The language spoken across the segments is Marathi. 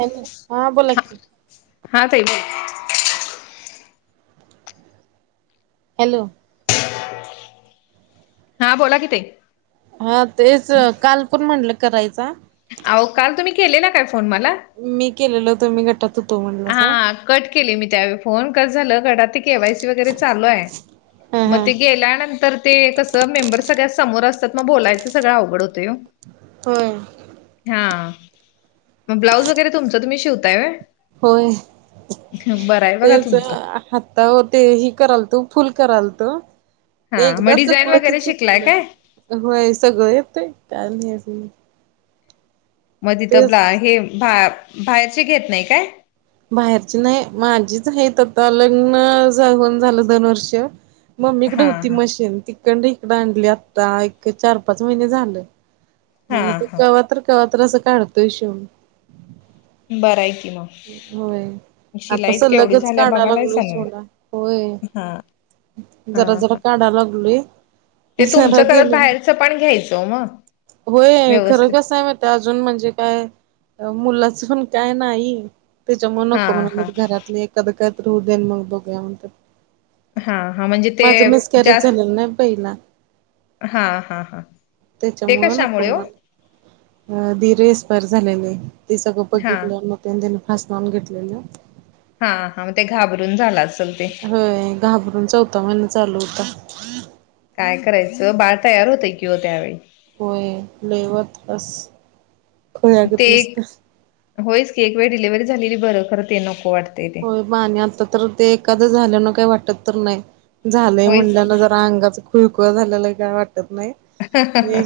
हॅलो, हा बोला की हा ताई. हॅलो. हा बोला कि ताई. हा तेच काल पण म्हटलं करायचा. आहो काल तुम्ही केले ला काय फोन मला? मी केलेलं होतो मी गटात होतो म्हणून. हा कट केले मी त्यावेळी फोन, कस झालं गटातील आता केवायसी वगैरे चालू आहे. हा मग हा ते गेल्यानंतर ते कसं मेंबर सगळ्या समोर असतात ना, मग बोलायचं सगळं अवघड होतंय ओ. होय. हा, मग ब्लाऊज वगैरे तुमचं तुम्ही शिवताय व्हय? होय, बरं आहे बघा तेच तुमचं हा आहो ते ही करायल तो, फुल करायल तो, हा मग एकदा डिझाईन चुकलं की वगैरे शिकलाय चुकलं. काय होय सगळं येतय, काय नाही येत नाही. म [unintelligible] तथंबला हे बाहेरचे घेत नाही काय? बाहेरची नाही माझीच आहे. आता लग्न होऊन झालं दोन वर्ष. मम्मीकडे हा होती हा मशीन, तिकंडन इकडं आणली, आता एक चार -पाच महिने झालं. मग हा ते हा कवातर कवा तर असं काढतो ह शिवून. बरंय की मग. होय, आता शिलाईच केवढी सलगच झाल्या काढा लागलोय बघालायसा नव्हे शिऊन, होय- हा हा जरा जरा हा काढा लागलोय. ते सर्व तुमचं करत केलंय, बाहेरचं पण घ्यायचं मग होय खरं व्यवस्थित कस आहे म ते अजून म्हणजे काय, मुलाचं पण काय नाही. त्याच्यामुळे हा नको म्हणत हा होते. घरातले एखादा काहीतरी होऊ द्या मग बघूया म्हणत होते. हा हा म्हणजे ते माझं मिसकॅरेज जास्त झालेलं ना पहिला. हा हा हा,, ते कशामुळे हो? दिर एक्सपायर झालेले. ते सगळं हा बघितलं मग फास लावून घेतलेलं. हा, हा, मग ते घाबरून झाल असेल. ते होय घाबरून, चौथा महिने चालू होता. काय करायचं, बाळ तयार होतंय कि हो त्यावेळी. होय लेवत [unintelligible] असस ते खयगत एक नसत होयच की, एक वेळ डिललेव्हरी झालेली बरं, खरं ते नको वाटते. आणि आता तर ते एखादं झाल्यान काही वाटत तर नाही. झालंय म्हणल्या होयच जर अंगाच खुळखुळा झालेला काय वाटत नाही. हे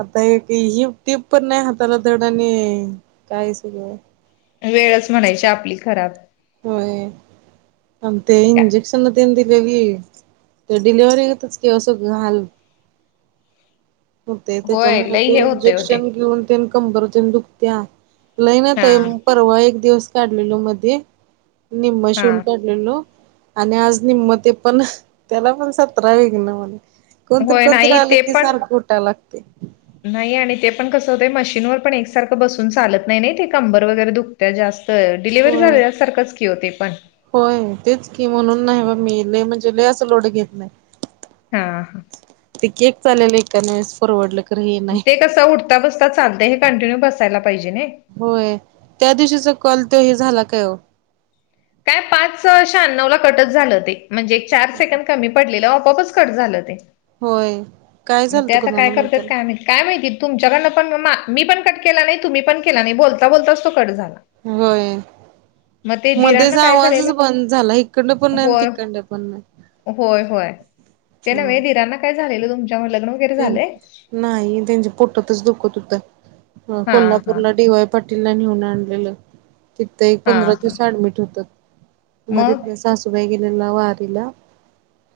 आता एक हि [unintelligible] टीप पण नाही हाताला थोडा आणि काय सगय वेळच म्हणायची आपली खराब. होय, आ ते काय इंजेक्शन तेन दिलेली. ते डिलिव्हरीतच क असं हाल होते, होय त्याच्यामुळे लई ते हे होते होते इंजेक्शन घेऊन कंबरते दुखत्या, लयनाय हा ताई परवा एक दिवस काढलेल मध्ये, निम्म हा शून का हॅलो, आणि आज निम ते पण, त्याला पण सतरा विघ्न मणे. कोणतरी होय -कोणतरी नाही आलं ते की पण सारखं उठाय लागते. नाही आणि ते पण कसं होतं, मशीनवर पण एकसारखं बसून चालत नाही. ते कंबर वगैरे दुखत जास्त. डिलेवरी होय झाले सारखंच की होते पण. होय तेच की, म्हणून नाही बग मी लय म्हणजे लय असं लोड घेत नाही. हा. ते केक चालेल एका नस. फरवडल खरं हे. नाही. ते कसं उठता- बसता चालतय, हे कंटिन्यू बसायला पाहिजे नी. होय, त्या दिवशीचा कॉल तो हे झाला काय वो. पाच श्याण्णवला कटच झालं ते म्हणजे एक चार सेकंड कमी पडलेलं आपोआपच कट झालं ते. होय काय मग ते झालतं आता काय कुणाला माहित करतात त्याला काय माहित? काय माहिती तुमच्याकडनं पण मी पण कट केला नाही तुम्ही पण केला नाही बोलता बोलताच तो कट झाला. होय मग ते मध्येच दिरांना काय आवाजच झालेलं बंद झाला इकडनं पण नाही आणि होय तिकडनं पण नाही होय होय ते नव्हे हम्म दिरांना काय झालेलं तुमच्या म लग्न वगैरे झालंय नाही त्यांची पोटतच दुखत होतं हा हा कोल्हापूरला डी वाय पाटीलला नेऊन आणलेलं तिथं एक पंधरा हां, हां. दिवस ऍडमिट होतंत मग? मध्ये सासूबाई गेलेल्या वारीला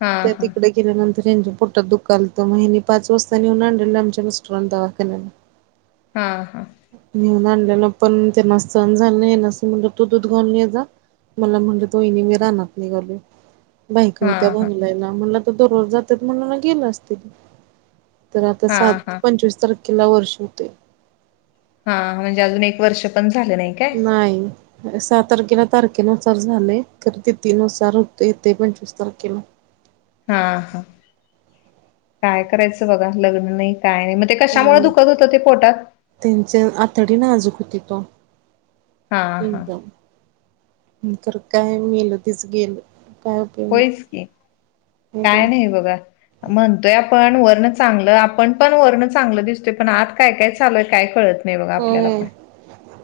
हां, त्या हां. तिकडं नंतर यांच्या पोटात दुखालतं मग हेनी पाच वाजता नेऊन आणलेलं आमच्या मिस्टरांनी दवाखान्यात. हा हा नेऊन आणलेलं पण त्यांना सहन झालं नाही हेनासनी म्हटलं तू दूध घालून ये जा मला म्हणल वाहिनी मी रानात निघालोय. बायका होत्या हां, हां. भांगलायला म्हणलं आता दररोज जातात म्हणून गेलं असतील. तर आता, हां, सात हां. पंचवीस तारखेला वर्ष हुतंय. हा म्हणजे अजून एक वर्ष पण झालं नाही. काय? नाही. सहा तारखेला तारखेनुसार झालय, खरं तिथीनुसार हुतय ते पंचवीस तारखेला. हा, हा काय करायचं बघा, लग्न नाही काय नाही म ते कशामुळ दुखत होतं ते पोटात. तेनच आतडी नाजूक होतीत वो हां, हां. एकदम. नाहीतर काय मेल तेच गेलं. काय उपयोग होईच नाही की, हाय की काय नाही बघा. म्हणतोय आपण वरन चांगलं, आपण पण वरन चांगलं दिसतोय पण आत काय -काय चालूय काय कळत नाही बघा आपल्याला होय पण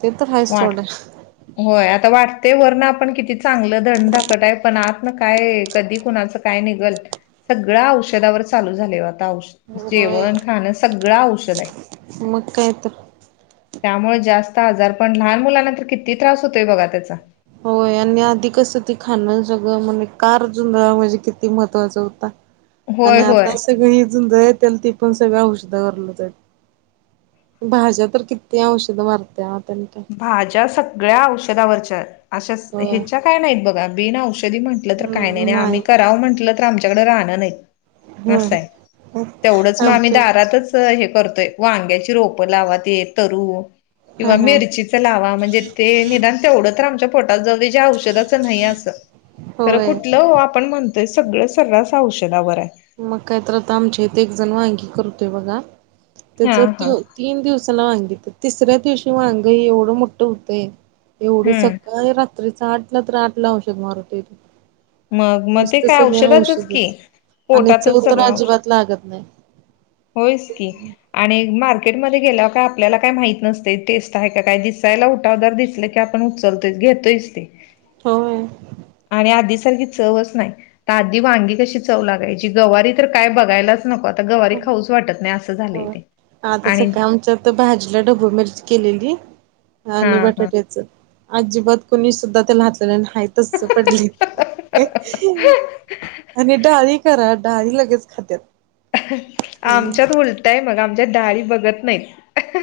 ते तर हायच वाट सोडा होय, आता वाटतंय वरण आपण किती चांगलं धड-धाकट आहे पण आत काय कधी, कुणाच काय निघल. सगळं औषधावर चालू झाले आता औष होय जेवण -खाणं सगळं औषध हाय. मग काय तर त्यामुळे जास्त आजार पण, लहान मुलांनां तर किती त्रास होतोय बघा त्याचा. होय आणि आधी कसं ते खाण सगळं म्हणजे कार जुंधळा म्हणजे किती महत्त्वाचा होता. आणि होय होय आता सगळं जुंधळ येत्याल, ती पण सगळं औषधवरलंच हाईत. भाज्या तर किती औषधं मरात्यात आणि काय. भाज्या सगळ्या औषधावरच्या, अशा होय. हेच्या काय नाहीत बघा बिन औषधी म्हण म्हटल तर काही नाही आणि आम्ही करावं म्हटलं तर आमच्याकडे रान नाहीत. होय असं हाय, तेवढंच मग आम्ही आमच्या दारातच करतोय, वांग्याची रोप लावा ते तरु किंवा हा हा मिर चीच लावा म्हणजे ते निधान तेवढं तर आमच्यात पोटात जाऊदे जे औषधच नाही अस, खर होय. कुठलं ओ आपण म्हण तोय सगळं सर्रास औषधावर आहे. मग काय तर आता आमच्या इथे एक जण वांगी करतोय बघा हा तेच तो हा तीन दिवस ला वांगित तिसऱ्या दिवशी वांग एवढं मोठं होतंय एवढी हम्म सकाळी रात्रीच आठला तर आठला औषध मरतोय मग तो मग ते नसत काय सगळ औषधाचच की औषधच. आणि चव पोटातच तर अजिबात लागत नाही. होय च की. आणि मार्केटमध्ये गेल्यावर आपल्याला काय माहित नसते टेस्ट आहे का काय दिसायला उठाव दार दिसल की आपण उचलतोय घेतोयच ते. होय. आणि आधी सारखी चवच न्हाय तर आधी वांगी कशी चव लागायची गवारी तर काय बघायलाच नको आता गवारी खाऊ च वाटत नाही अस हो आता सकाळी आमच्यात भाजीला ढबू मिरच केलेली. हा आणि हा. बटाट्याच अजिबात कुणी सुद्धा त्याला हात कारण हाय तस पडलय ते आणि डाळी करा डाळी लगेच खातात. आमच्यात उलटय बघा आमच्यात डाळी बघत नाहीत.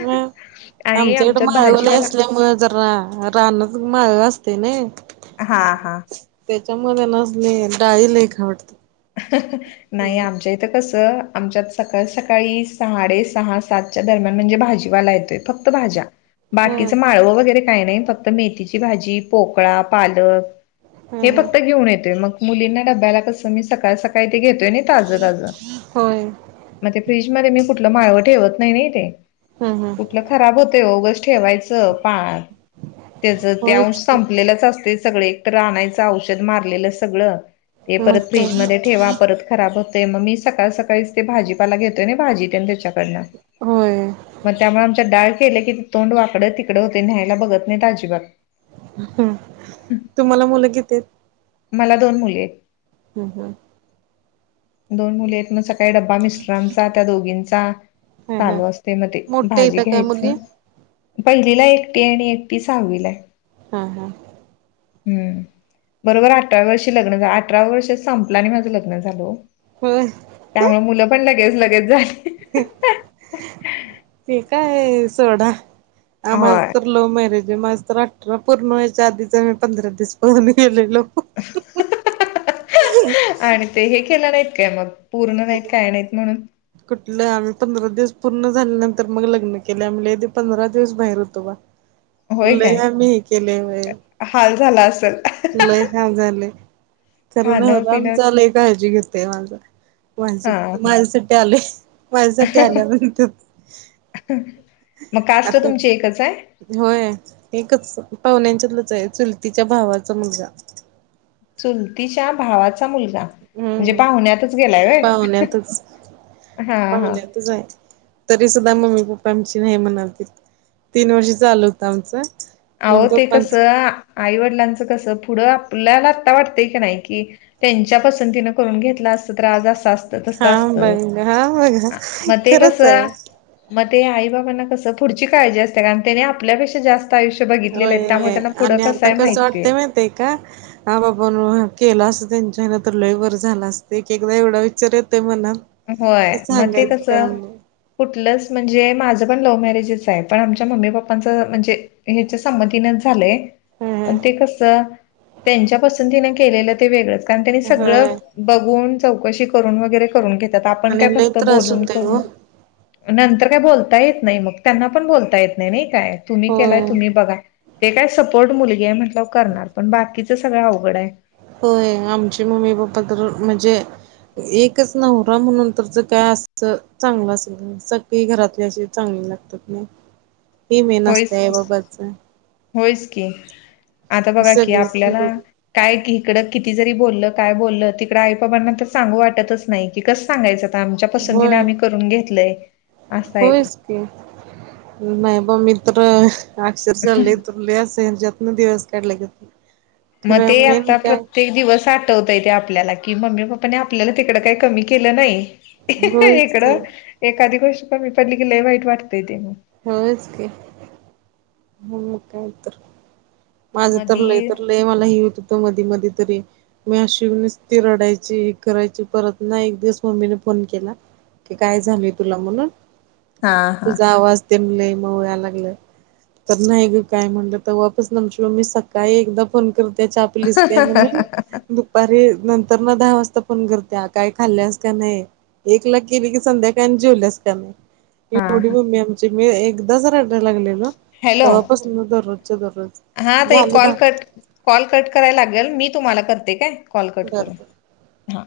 हम्म आणि आमच्याहिकडं आमच्यात माळव भाजीवाला असल्यामुळ जरा रानात माळव असतय नी हा हा. त्याच्यामध्ये ना डाळी लय खाव वाटतात. नाही हम्म आमच्या ई इथ कस आमच्यात सकाळी सकाळी साडे सहा सातच्या दरम्यान म्हणजे भाजीवाला येतोय. फक्त भाज्या. बाकीचं माळवं वगैरे काही नाही फक्त मेथीची भाजी, पोकळा, पालक. हे हम्म फक्त घेऊन येतोय मग मुलींना डब्याला कस मी सकाळ सकाळी ते घेतोय नी. ताज ताज होय मग ते फ्रीज मध्ये मी कुठलं माळव ठेवत नाही नी ते. हम्म हम्म कुठलं खराब होतंय ओ उगाच ठेवायचं पा त्याच ते अंश होयच की संपलेलंच असते सगळे. एकतर आणायचं औषध मारलेलं सगळ ते मग परत काय फ्रीज मधे तर ठेवा पर परत खराब होतय मग मी सकाळ सकाळीच ते भाजीपाला घेतोय आणि भाजीे तेन त्याच्याकडन. होय. मग त्यामुळे आमच्यात डाळ केले की तोंड वाकडं तिकडं होतय न्यायला बघत नाही अजिबात. ह तुम्हाला मुलं किती आहेत? मला दोन मुली आहेत. हम् हम. दोन मुली आहेत मग सकाळी डब्बा मिस्टरांचा त्या दोघींचा. हम्म हम्म चालू असतय मग ते मोठ्या भाजी हायता काय मुली? घ्यायचं. पहिलीला एकटी आहे आणि एकटी सहावीला हाय. हम हम्म. हम् बरोबर अठराव्या वर्षी लग्न झा अठराव वर्ष संपलं आणि माझं लग्न झालं ओ. होज त्यामुळ मुलं पण लगेच लगेच झाली. हम्म होय का सोडा माझं होय तर लव्ह मॅरेज माझ तर अठरा पूर्ण व्हायच्या आधीचा आम्ही पंधरा दिवस पळून गेलेलो. आणि ते हे केलं नाहीत काय मग पूर्ण नाहीत काय नाहीत म्हणून. कुठलं आम्ही पंधरा दिवस पूर्ण झाल्यानंतर मग लग्न केलं नाहीतर पंधरा दिवस बाहेर होतो बा. होय [unintelligible] लय काय आम्ही हे केलोय, हाल झाला असेल लय हाल झालंय. तरी खाणं नवरा आमचा पिणंच लई काळजी घेतोय माझा. हा माझे हा माझ्यासाठी आलोय माझ्यासाठी आल्या म्हणतोय. मग काष्ट आता तुमची एकच हाय. होय एकच पाहुण्यांच्यातलच हाय चुलतीच्या भावाचा मुलगा. चुलतीच्या भावा च मुलगा म्हणजे हम्म पाहुण्यातच गेलाय होय पाहुण्यातच हा हा. [unintelligible] तरी सुद्धा मम्मी पप्पा आमची नाही म्हणालतीत तीन वर्ष चालू होतं आमचं. आहो मम्मी ते पप्पांच कसं आईवडिलांचं कस पुढं आपल्याला आत्ता वाटतय कनाय की त्यांच्या पसंतीन करून घेतल असत तर आज अस तस हा असत बघ हा बघा मग ते खरंच आहे. कसं. मग ते आई बाबांना कस पुढची काळजी असते ना आणि त्यांनी आपल्यापेक्षा जास्त आयुष्य बघितलेलं हाईत होय त्यामुळे त्यांना पुढं कसय माहितय. ते का हा बापण केला असं त्यांच्या हे न तर लई बर झाल असत एक एकदा एवढा विचार येतोय मनात. होय कि मग ते सांगायचं कस काम नाही कुठलंच म्हणजे माझं पण लव्ह मॅरेजच आहे पण आमच्या मम्मी पप्पांचं म्हणजे हेच्या संमतीनेच झालंय. पण ते ह कस त्यांच्यापसंतीनं केलेलं ते वेगळंच कारण त्यांनी सगळं होय. बघून चौकशी करून वगैरे करून घेतात आपण आणि काय लय फक्त त्रास बोलून होतोय ओ करून. नंतर काय बोलता येत नाही मग त्यांना पण बोलता येत नाही नाही काय तुम्ही केलाय होय. तुम्ही बघा. ते काय सपोर्ट मुलगी आहे म्हटल करणार पण बाकीचं सगळं अवघड आहे. हो आमचे मम्मी पप्पा तर म्हणजे. एकच नवरा म्हणून तर ज काय असं चांगलं असेल सगळी घरातले अशी चांगली लागतात नाही हे मे नसते होयच आहे की बाबाच. होयच की आता बघा की सगळेच आपल्याला काय क इिकडं किती जरी बोललं काय बोललं तिकड आई बाबांना तर सांगू वाटतच नाही. तिकस सांगायचं आता आमच्या पसंतीने होय. आम्ही करून घेतलंय असं आहे ते. होयच नाही ब मी तर अक्षरशलले तुले सर जतन दिवस काढले के मग ते आता प्रत्य ते दिवस आठवताय ते आपल्याला कि मम्मी पप्पाने आपल्याला तिकड काही कमी केलं नाही. होयच की इकडं एखादी गोष्ट कमी पडली की लई वाईट वाटतय ते मग. होच का. मग काय तर माझं तर लय मधी तर लय मला हि हो त होत मधी मधी तरी. मी अशीच ती रडायची ह करायची परत ना एक दिवस मम्मीने फोन केला. कि काय? झाल तुला म्हणून हा हा तुझा आवाज तेल म वया लागलं. तर नाही ग काय म्हणलं तर वापस नमची मम्मी सकाळी एकदा फोन करते. पलीस घ्या म्हणूनु दुपारी नंतर ना दहा वाजता फोन करत्या काय खाल्ल्यास का नाही. एक ला केली की संध्याकाळ जेवल्यास का? म एवढी हा मम्मी आमची मी एकदाच रड लागलेल. हॅलो तेव्हापास दररोजच्या हा दररोज ताई झालं call the cut call cut करायला लागेल मी तुम्हाला करते काय कॉल कट बर बर. करून हा.